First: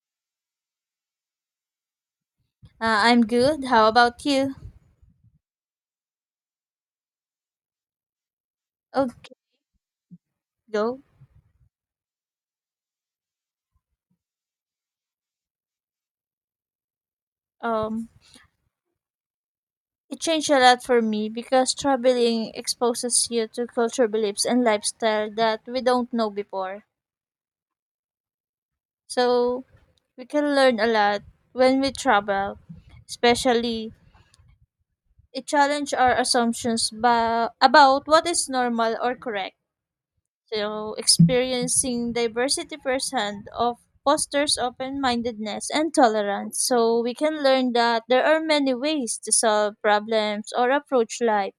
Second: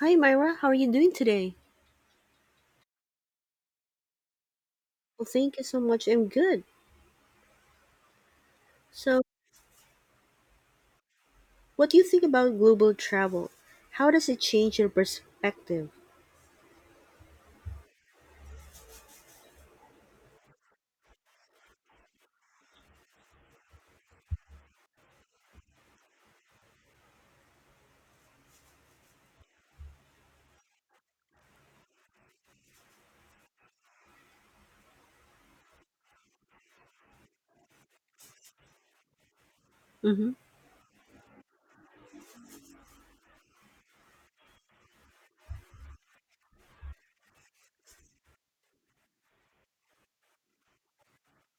Hi, Myra. How are you doing today? I'm good. How about you? Well, thank you so much. I'm good. So, Okay, go. what do you think about global travel? How does it change your perspective? Um, it changed a lot for me because traveling exposes you to culture beliefs and lifestyle that we don't know before. So we can learn a lot when we travel, especially it challenge our assumptions about what is normal or correct. Mm-hmm. So experiencing diversity firsthand of fosters open-mindedness and tolerance. So we can learn that there are many ways to solve problems or approach life.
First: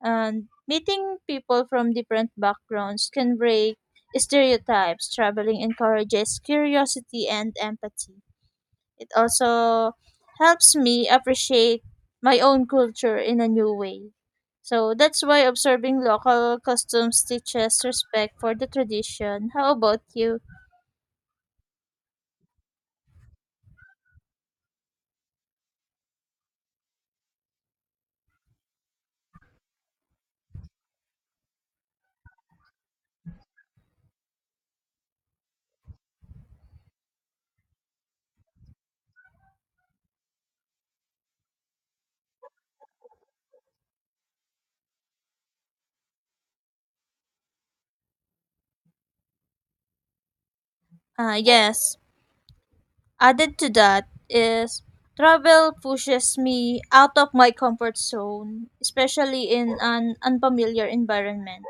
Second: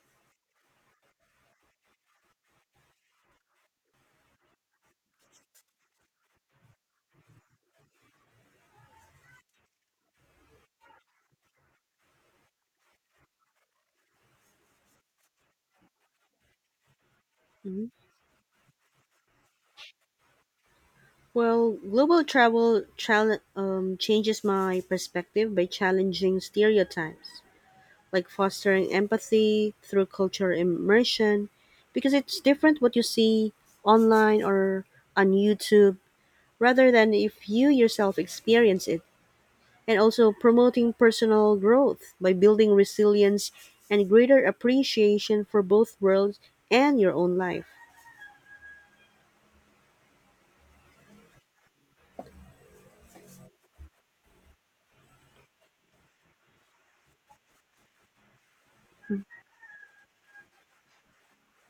And meeting people from different backgrounds can break stereotypes. Traveling encourages curiosity and empathy. It also helps me appreciate my own culture in a new way. So that's why observing local customs teaches Hmm. respect for the tradition. How about you? Well, global travel changes my perspective by challenging stereotypes, like fostering empathy through cultural immersion, because it's different what you see online or on YouTube rather than if you yourself experience it. And also promoting personal growth by building resilience and greater appreciation for both worlds and your own life. Ah, yes. Added to that is travel pushes me out of my comfort zone, especially in an unfamiliar environment.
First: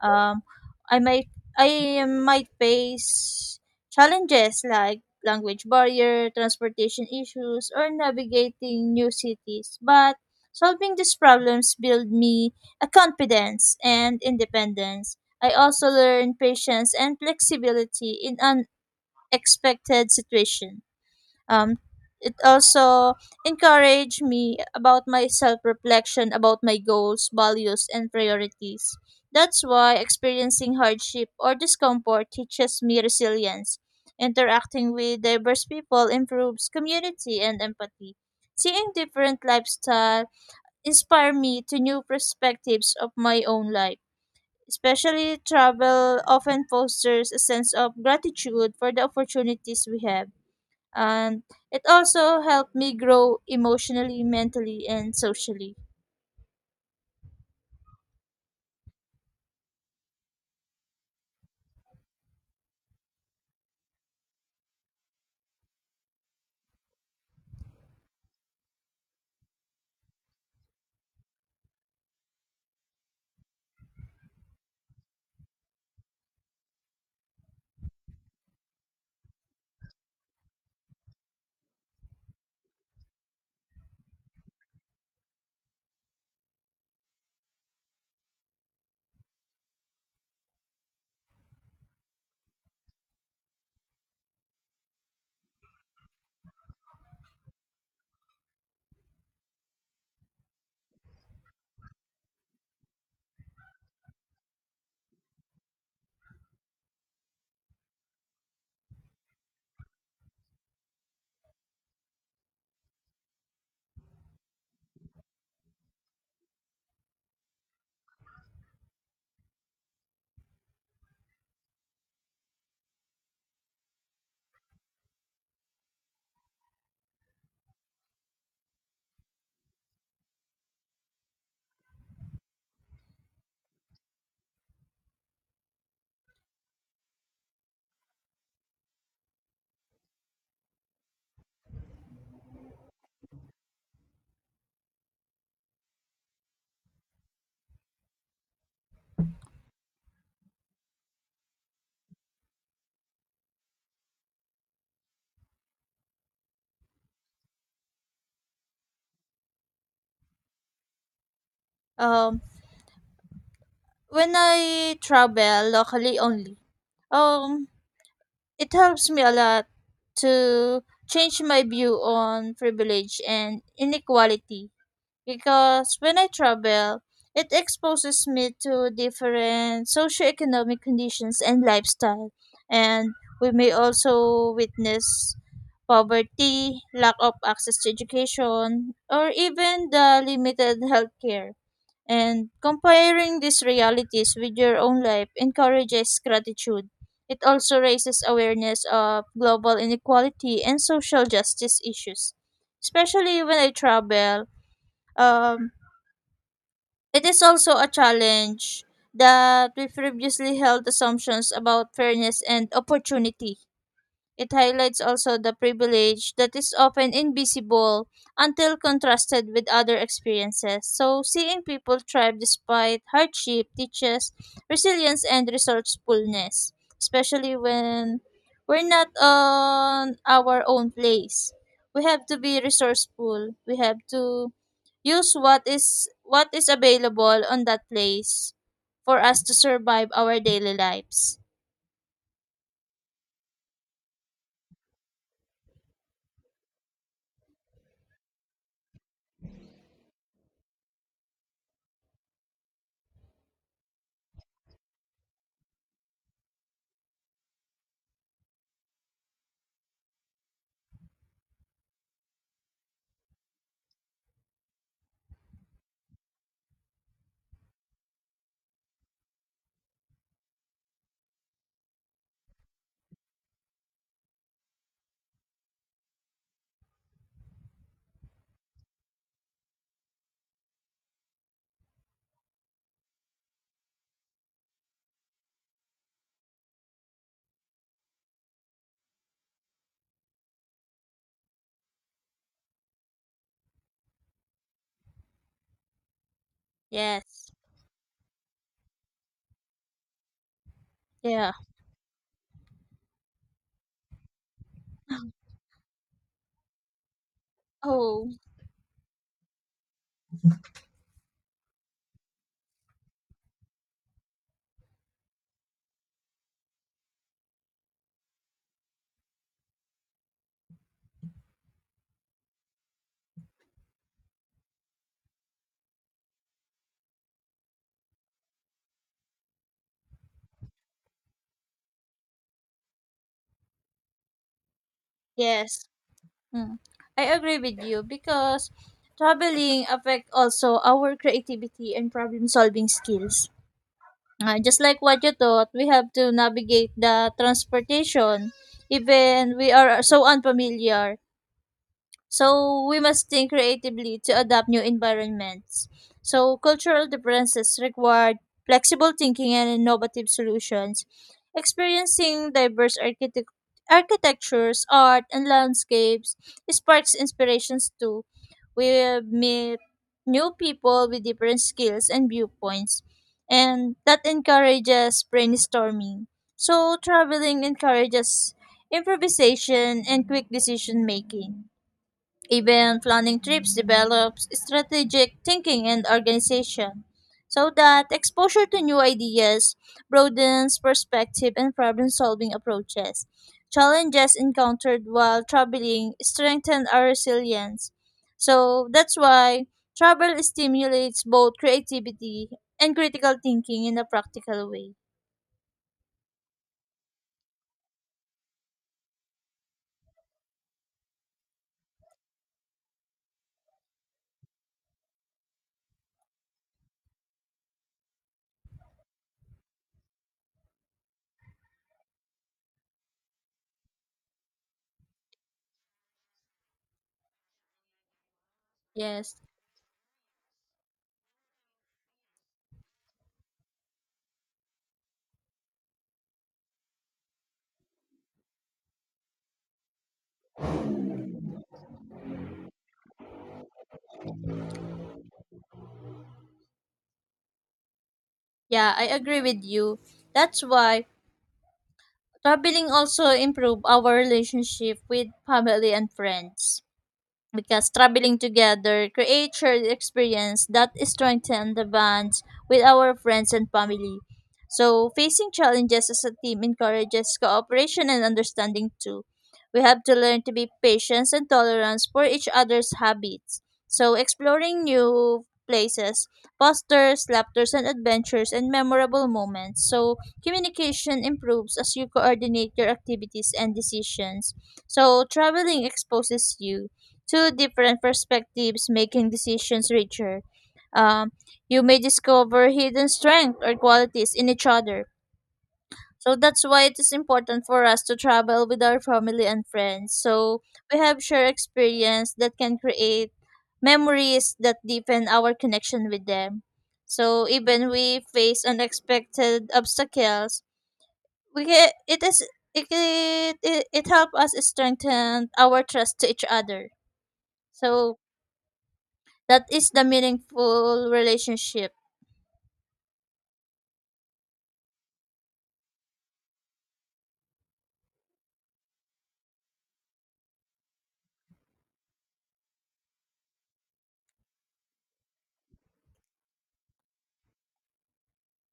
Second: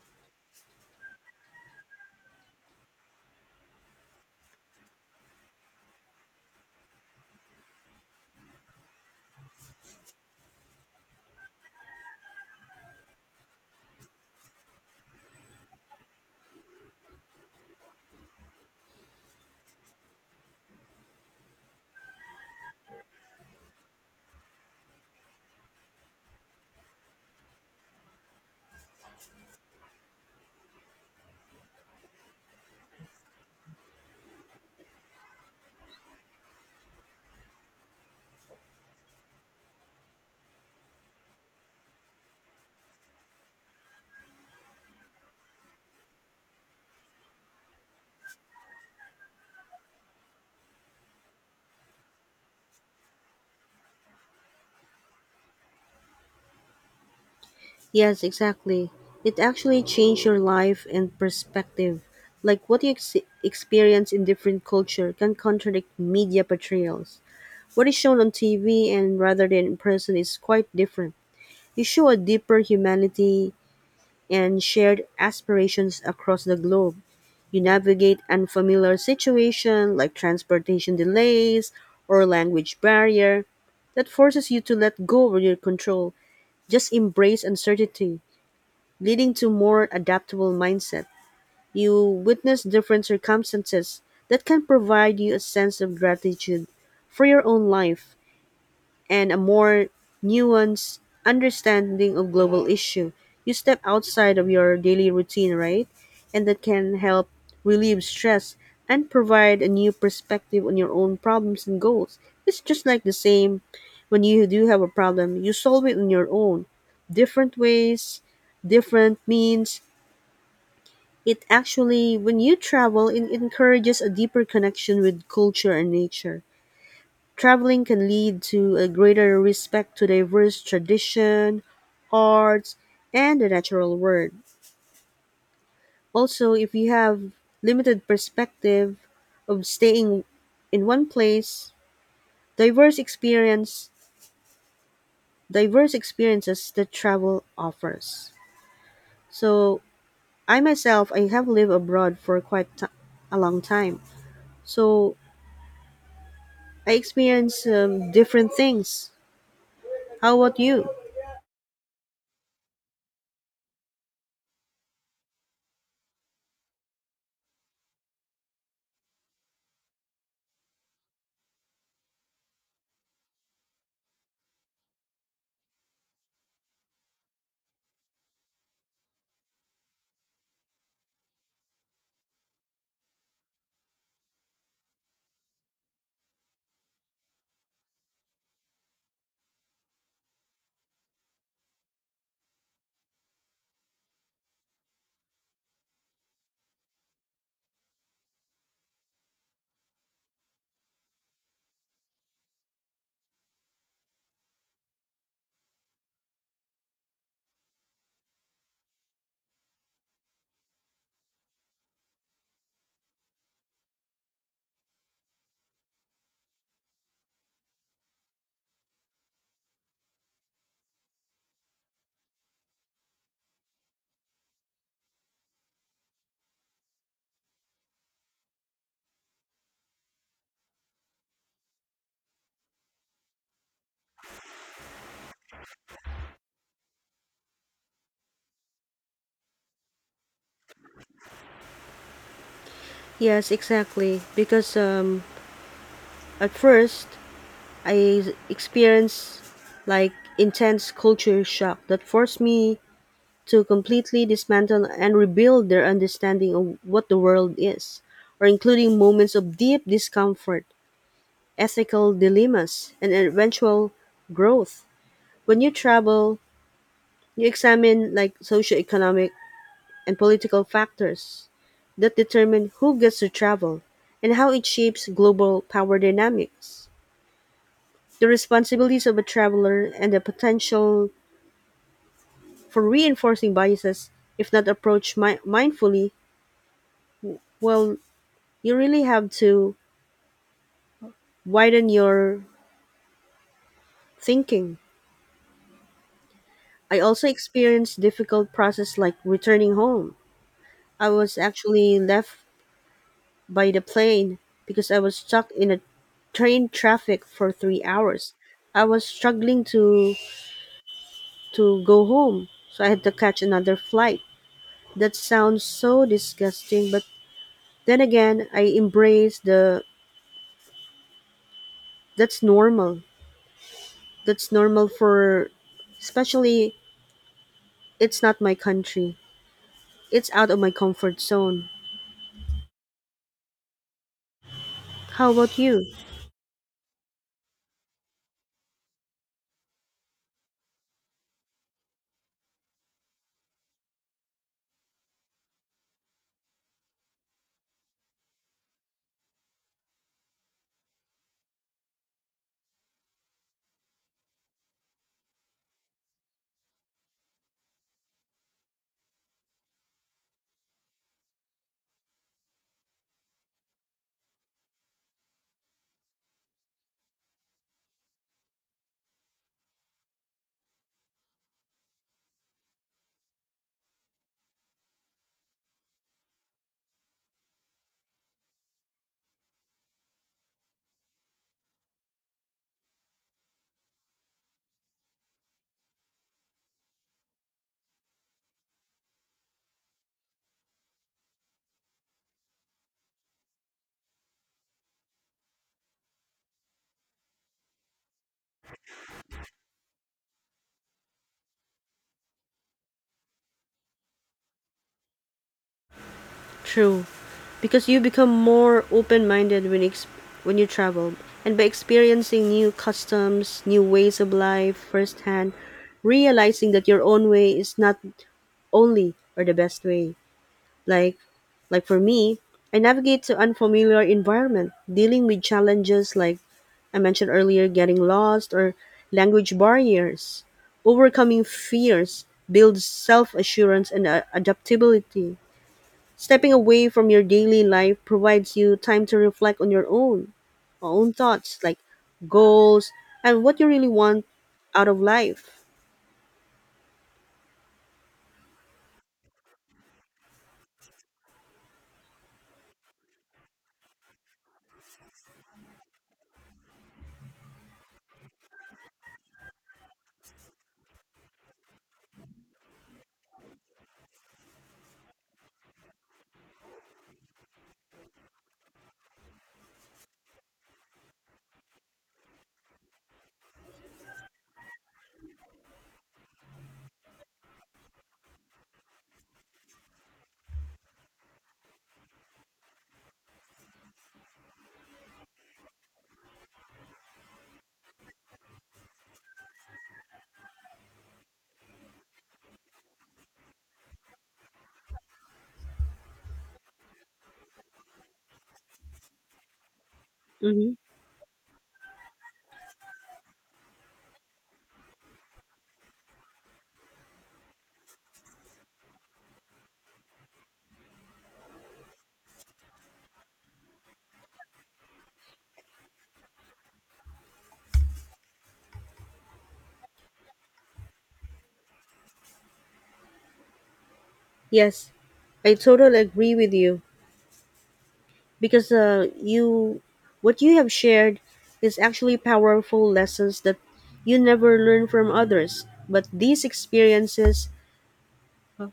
Um, I might I might face challenges like language barrier, transportation issues, or navigating new cities. But solving these problems build me a confidence and independence. I also learn patience and flexibility in unexpected situation. Um, it also encouraged me about my self reflection about my goals, values, and priorities. That's why experiencing hardship or discomfort teaches me resilience. Interacting with diverse people improves community and empathy. Seeing different lifestyle inspire me to new perspectives of my own life. Especially travel often fosters a sense of gratitude for the opportunities we have, and it also helped me grow emotionally, mentally, and socially. Yes, exactly. It actually changed your life and perspective. Like what you experience in different culture can contradict media portrayals. What is shown on TV and rather than in person is quite different. You show a deeper humanity and shared aspirations across the globe. You navigate unfamiliar situations like transportation delays or language barrier that forces you to let go of your control. Just embrace uncertainty, leading to more adaptable mindset. You witness different circumstances that can provide you a sense of gratitude for your own life and a more nuanced understanding of global issue. You step outside of your daily routine, right? And that can help relieve stress and provide a new perspective on your own problems and goals. It's just like the same when you do have a problem, you solve it on your own. Different ways, different means. It actually, when you travel, it encourages a deeper connection with culture and nature. Traveling can lead to a greater respect to diverse tradition, arts, and the natural world. Also, if you have limited perspective of staying in one place, diverse experience, diverse experiences that travel offers. So, I myself, I have lived abroad for a long time. So, I experience different things. How about you? Um, when I travel locally only, um, it helps me a lot to change my view on privilege and inequality because when I travel, it exposes me to different socioeconomic conditions and lifestyle. And we may also witness poverty, lack of access to education, or even the limited healthcare. And comparing these realities with your own life encourages gratitude. It also raises awareness of global inequality and social justice issues. Especially when I travel, um, it is also a challenge that we previously held assumptions about fairness and opportunity. It highlights also the privilege that is often invisible until contrasted with other experiences. So, seeing people thrive despite hardship teaches resilience and resourcefulness, especially when we're not on our own place. We have to be resourceful. We have to use what is available on that place for us to survive our daily lives. Yes, exactly. Because at first, I experienced like intense culture shock that forced me to completely dismantle and rebuild their understanding of what the world is, or including moments of deep discomfort, ethical dilemmas, and eventual growth. When you travel, you examine like socioeconomic and political factors that determine who gets to travel and how it shapes global power dynamics. The responsibilities of a traveler and the potential for reinforcing biases, if not approached mindfully, well, you really have to widen your thinking. I also Yes. experienced difficult process like returning home. I was Yeah. actually left by the plane because I was stuck in a train traffic for 3 Oh. hours. I was struggling to go home, so I had to catch another flight. That sounds so disgusting, but then again, I embrace the that's normal. That's normal for, especially, it's not my country. It's out of my comfort zone. How about you? Yes. Mm. I agree with you because traveling affect also our creativity and problem solving skills. Just like what you taught, we have to navigate the transportation even we are so unfamiliar. So we must think creatively to adapt new environments. So cultural differences require flexible thinking and innovative solutions. Experiencing diverse architectures, art, and landscapes sparks inspirations too. We meet new people with different skills and viewpoints, and that encourages brainstorming. So traveling encourages improvisation and quick decision making. Even planning trips develops strategic thinking and organization, so that exposure to new ideas broadens perspective and problem solving approaches. Challenges encountered while traveling strengthen our resilience. So that's why travel stimulates both creativity and critical thinking in a practical way. True. Because you become more open-minded when when you travel and by experiencing new customs, new ways of life firsthand, realizing that your own way is not only or the best way. Like like for me, I navigate to unfamiliar environment, dealing with challenges like I mentioned earlier, getting lost or Yes. language barriers. Overcoming fears builds self-assurance and adaptability. Stepping away from your daily life provides you time to reflect on your own own thoughts, like goals and what you really want out of life. Yeah, I agree with you. That's why traveling also improve our relationship with family and friends, because traveling together creates shared experience that strengthen the bonds with our friends and family. So facing challenges as a team encourages cooperation and understanding too. We have to learn to be patient and tolerance for each other's habits. So exploring new places fosters laughters and adventures and memorable moments. So communication improves as you coordinate your activities and decisions. So traveling exposes you two different perspectives making decisions richer. Um, you may discover hidden strengths or qualities in each other. So that's why it is important for us to travel with our family and friends. So Hmm. we have shared experience that can create memories that deepen our connection with them. So even we face unexpected obstacles, we ca it is it it, it helps us strengthen our trust to each other. So that is the meaningful relationship. Yes, I totally agree with you. Because you, what you have shared is actually powerful lessons that you never learn from others, but these experiences, uh,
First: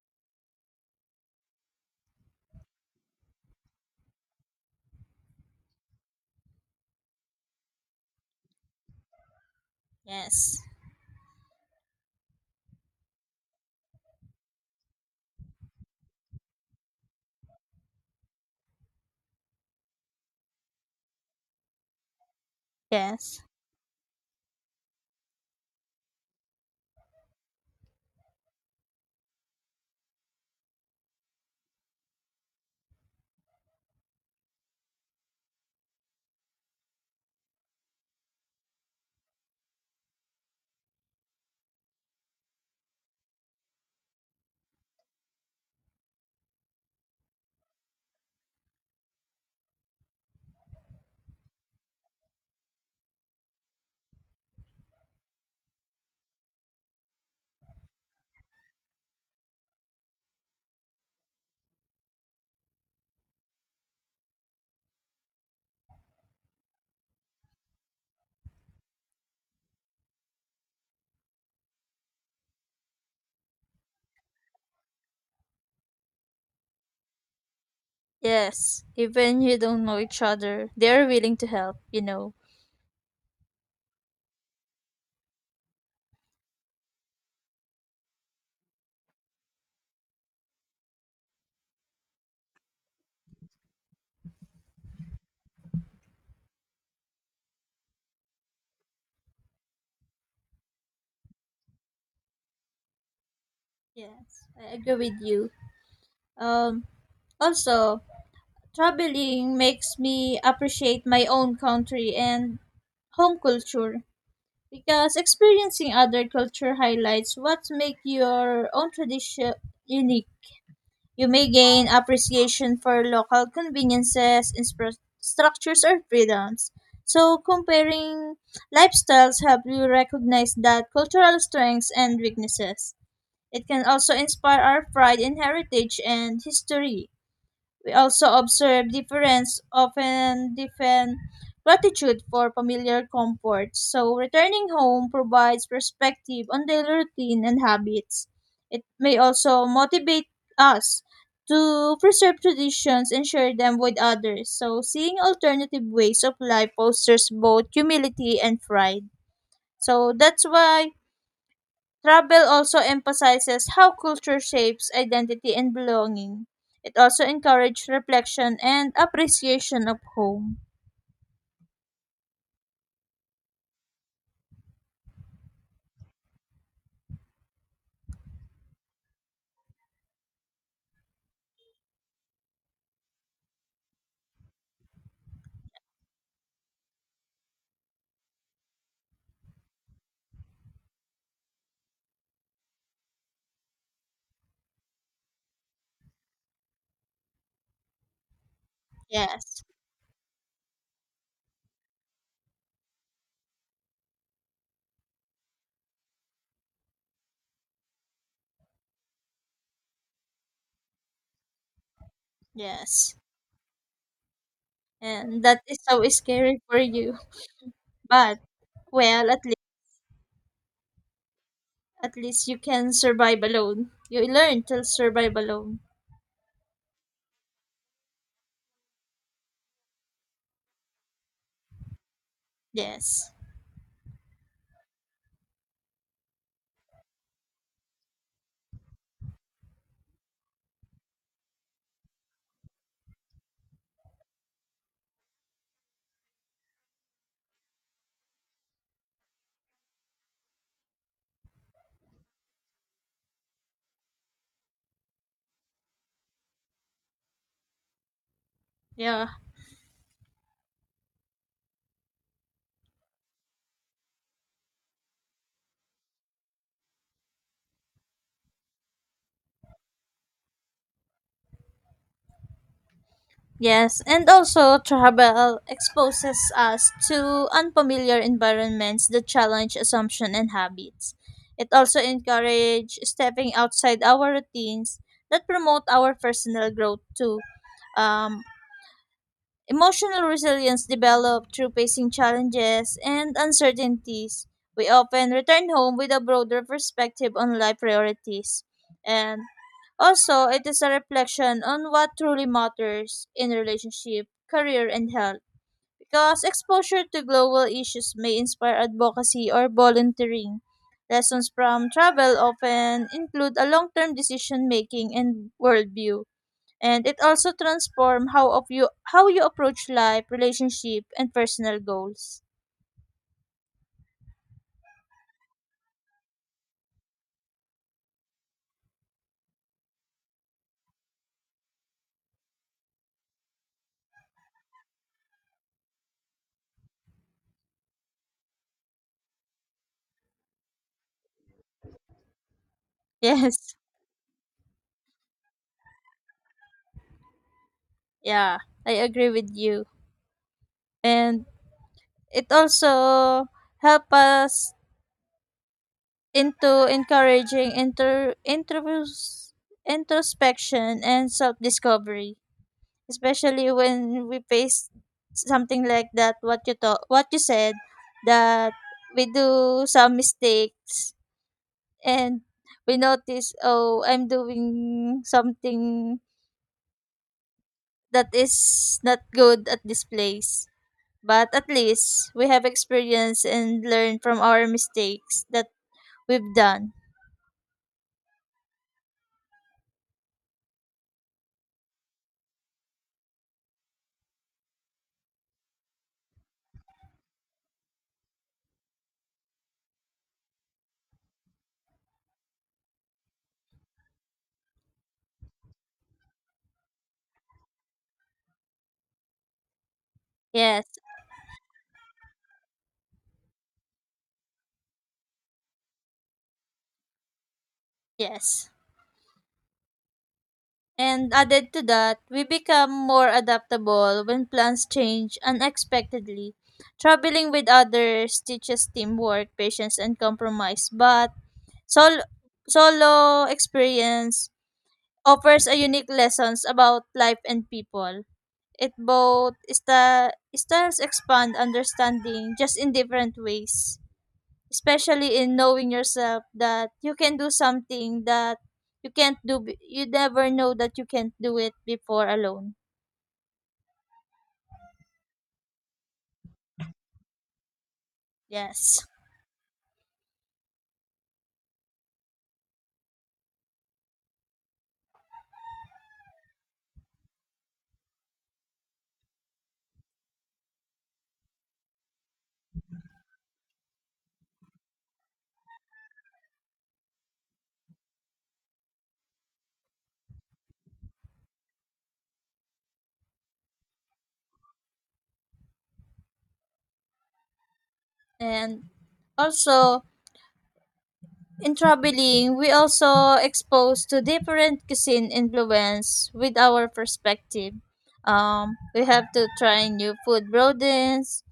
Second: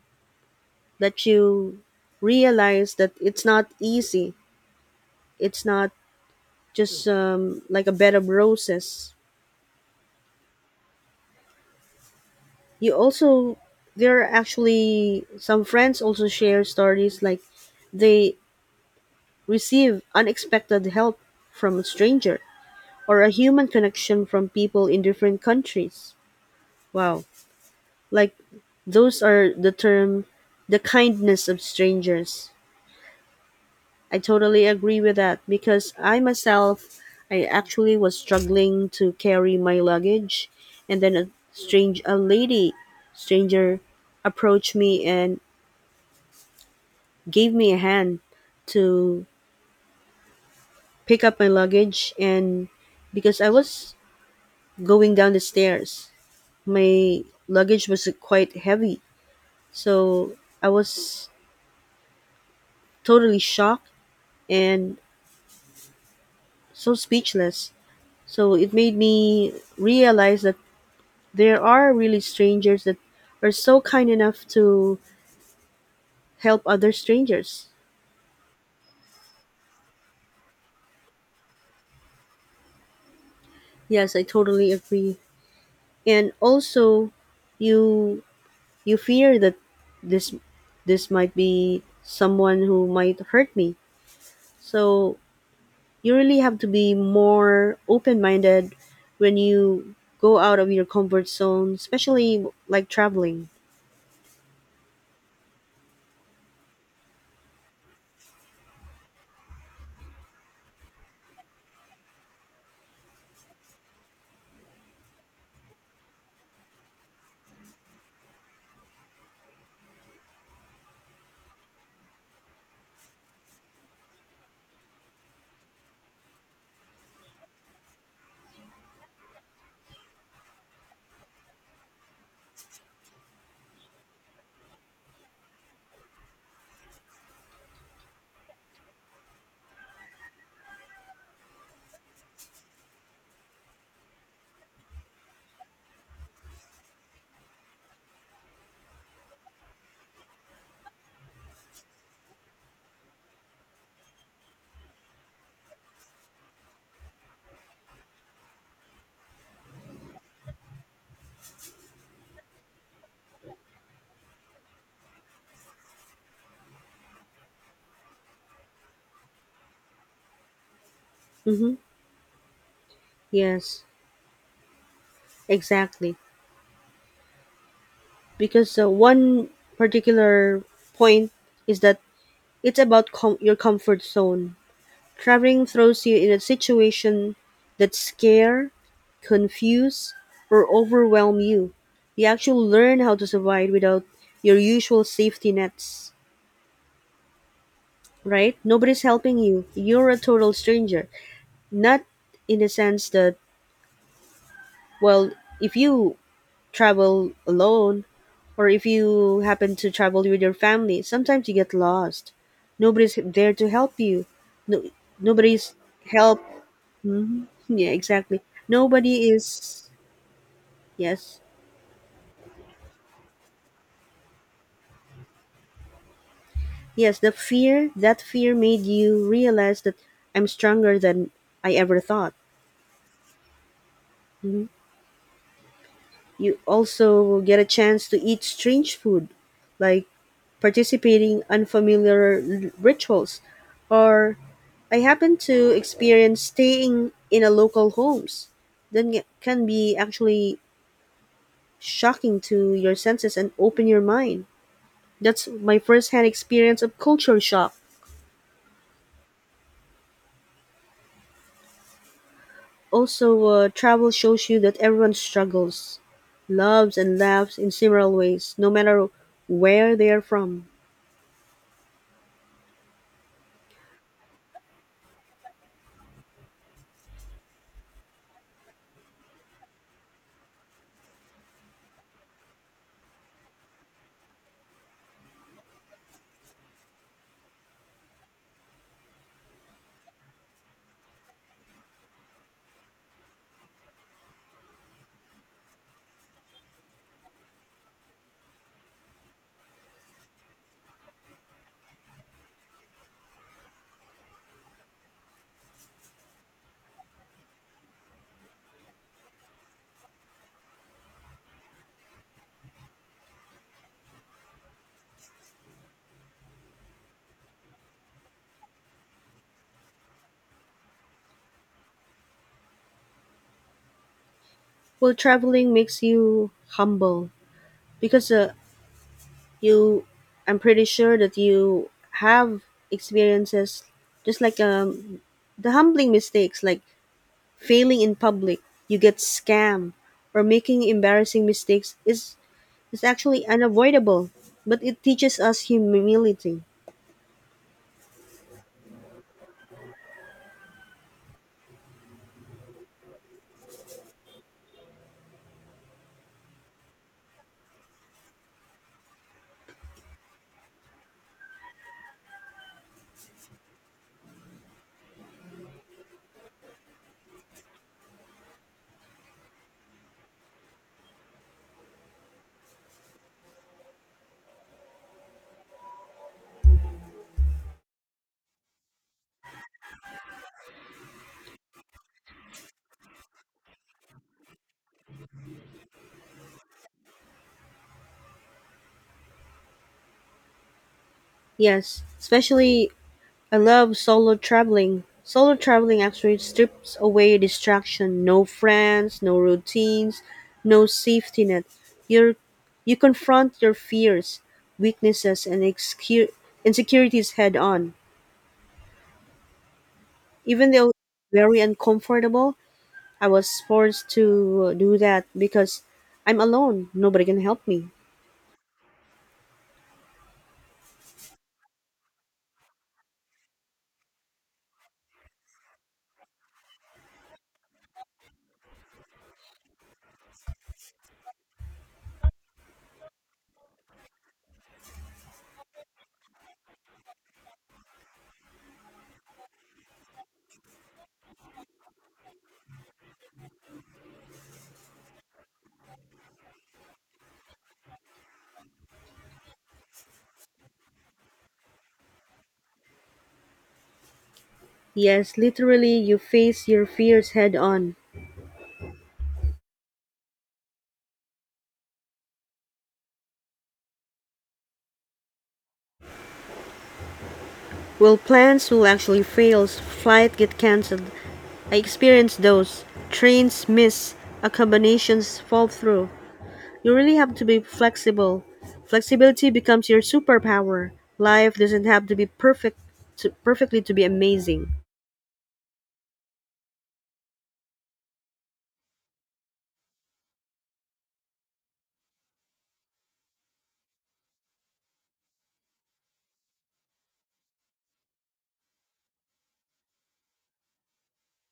that you realize that it's not easy, it's not just like a bed of roses. Yes. You also, there are actually some friends also share stories like they receive unexpected help from a stranger or a Yes. human connection from people in different countries. Wow. Like those are the term, the kindness of strangers. I totally agree with that because I myself, I actually was struggling to carry my luggage, and then a lady stranger approached me and gave me a hand to pick up my luggage. And because I was going down the stairs, my luggage was quite heavy, so I was totally shocked and so speechless. So it made me realize that there are really strangers that are so kind enough to help other strangers. Yes. Even you don't know each other, they're willing to help, you know. Yes, I totally agree. And also you you fear that this this might be someone who might hurt me. So you really have to be more open-minded when you go out of your comfort zone, especially like traveling. Yes, I agree with you. Um also, traveling makes me appreciate my own country and home culture because experiencing other culture highlights what make your own tradition unique. You may gain appreciation for local conveniences, structures, or freedoms. So, comparing lifestyles helps you recognize that cultural strengths and weaknesses. It can also inspire our pride in heritage and history. We also observe difference, often different gratitude for familiar comforts. So returning home provides perspective on daily routine and habits. It may also motivate us to preserve traditions and share them with others. So seeing alternative ways of life fosters both humility and pride. So that's why travel also emphasizes how culture shapes identity and belonging. It also encourages reflection and appreciation of home. Mhm. Yes, exactly. Because one particular point is that it's about your comfort zone. Traveling throws you in a situation that scare, confuse, or overwhelm you. You actually learn how to survive without your usual safety nets, right? Nobody's helping Yes, you. You're a total stranger. Not in the sense that, well, if you travel alone, or if you happen to travel with your family, sometimes you get lost. yes. Nobody's there to help you. No, And that nobody's is so help. scary for you. Mhm. Yeah, But exactly. Nobody well, is. Yes. at least you can survive alone. You learn to survive alone. Yes, the fear, that fear made you realize that I'm stronger than I ever thought. Yes. Mhm. You also get a chance to eat strange food, like participating unfamiliar rituals or I happen to experience staying in a local homes. That can be actually shocking to your senses and open your mind. That's my first-hand experience of culture shock. Yeah. Also, travel shows you that everyone struggles, loves, and laughs in similar ways, no matter where they are from. Yes, and also travel exposes us to unfamiliar environments that challenge assumption and habits. It also encourages stepping outside our routines that promote our personal growth too. Um, Emotional resilience developed through facing challenges and uncertainties. We often return home with a broader perspective on life priorities. And also, it is a reflection on what truly matters in relationship, career, and health. Because exposure to global issues may inspire advocacy or volunteering. Lessons from travel often include a long term decision making and worldview, and it also transform how you approach life, relationship, and personal goals. Well, traveling makes you humble because you, I'm pretty sure that you have experiences just like the humbling mistakes like failing in public, you get scammed, or making embarrassing mistakes is actually Yes, unavoidable, but it teaches us humility. yeah, I agree with you. And it also help us into encouraging inter intros introspection and self discovery, especially when we face something like that. What you thought, what you said, that we do some mistakes and we notice, oh, I'm doing something that is not good at this place, but at least we have experience and learn from our mistakes that we've done. Yes, especially I love solo traveling. Solo traveling actually strips away distraction. No friends, no routines, no safety net. You're, you confront your fears, weaknesses, and insecurities head on. Even Yes. though very uncomfortable, I was forced to do that because I'm alone. Nobody can help me. Yes, and added to that we become more adaptable when plans change unexpectedly. Traveling with others teaches teamwork patience and compromise, but sol- solo experience offers a unique lessons about life and people. It both styles expand understanding just in different ways, especially in knowing yourself that you can do something that you can't do. You never know that you can't do it before alone. Yes, literally, you face your fears head on. Yes, Well, plans will actually fail, flight get cancelled. I experienced those. Trains miss, accommodations fall through. You really have to be flexible. Flexibility becomes your superpower. Life doesn't have to be perfect to, perfectly to be amazing. and also in traveling, we also exposed to different cuisine influence with our perspective. We have to try new food broadens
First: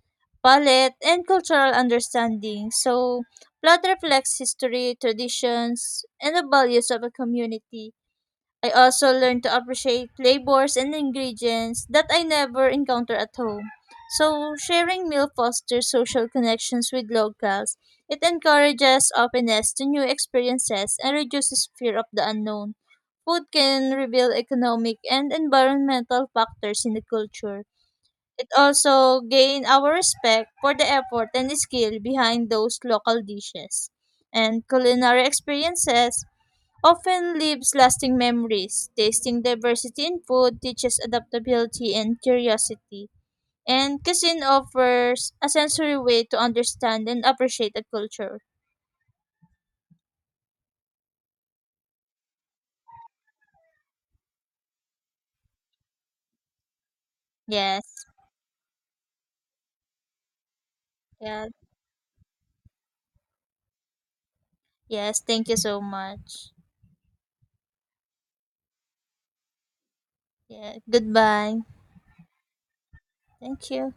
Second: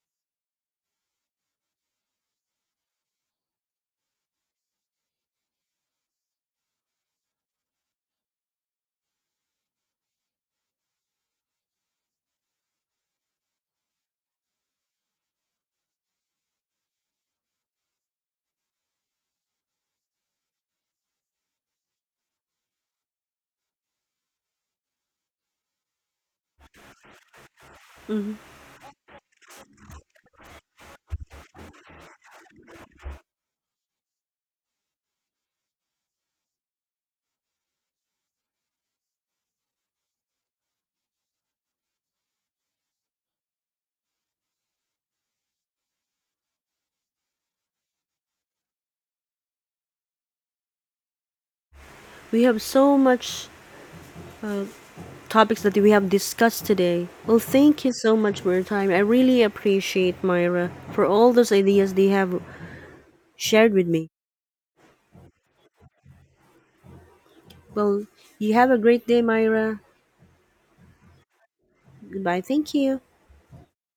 palate and cultural understanding. So, blood reflects history, traditions, and the values of a community. I also learned to appreciate flavors and ingredients that I never encounter at home. So, sharing meal fosters social connections with locals. It encourages openness to new experiences and reduces fear of the unknown. Food can reveal economic and environmental factors in the culture. Mhm. It also gains our respect for the effort and skill behind those local dishes. And culinary experiences often leaves lasting memories. Tasting diversity in food teaches adaptability and curiosity, and cuisine offers a sensory way to understand and appreciate a culture. We have so much topics that we have discussed today. Well, thank you Yes, so much for your time. I really appreciate Myra for all yeah, those ideas they have shared with me. yes, thank you so much. Well, you have a great day, Myra. Yeah, goodbye. Goodbye. Thank you. Thank you.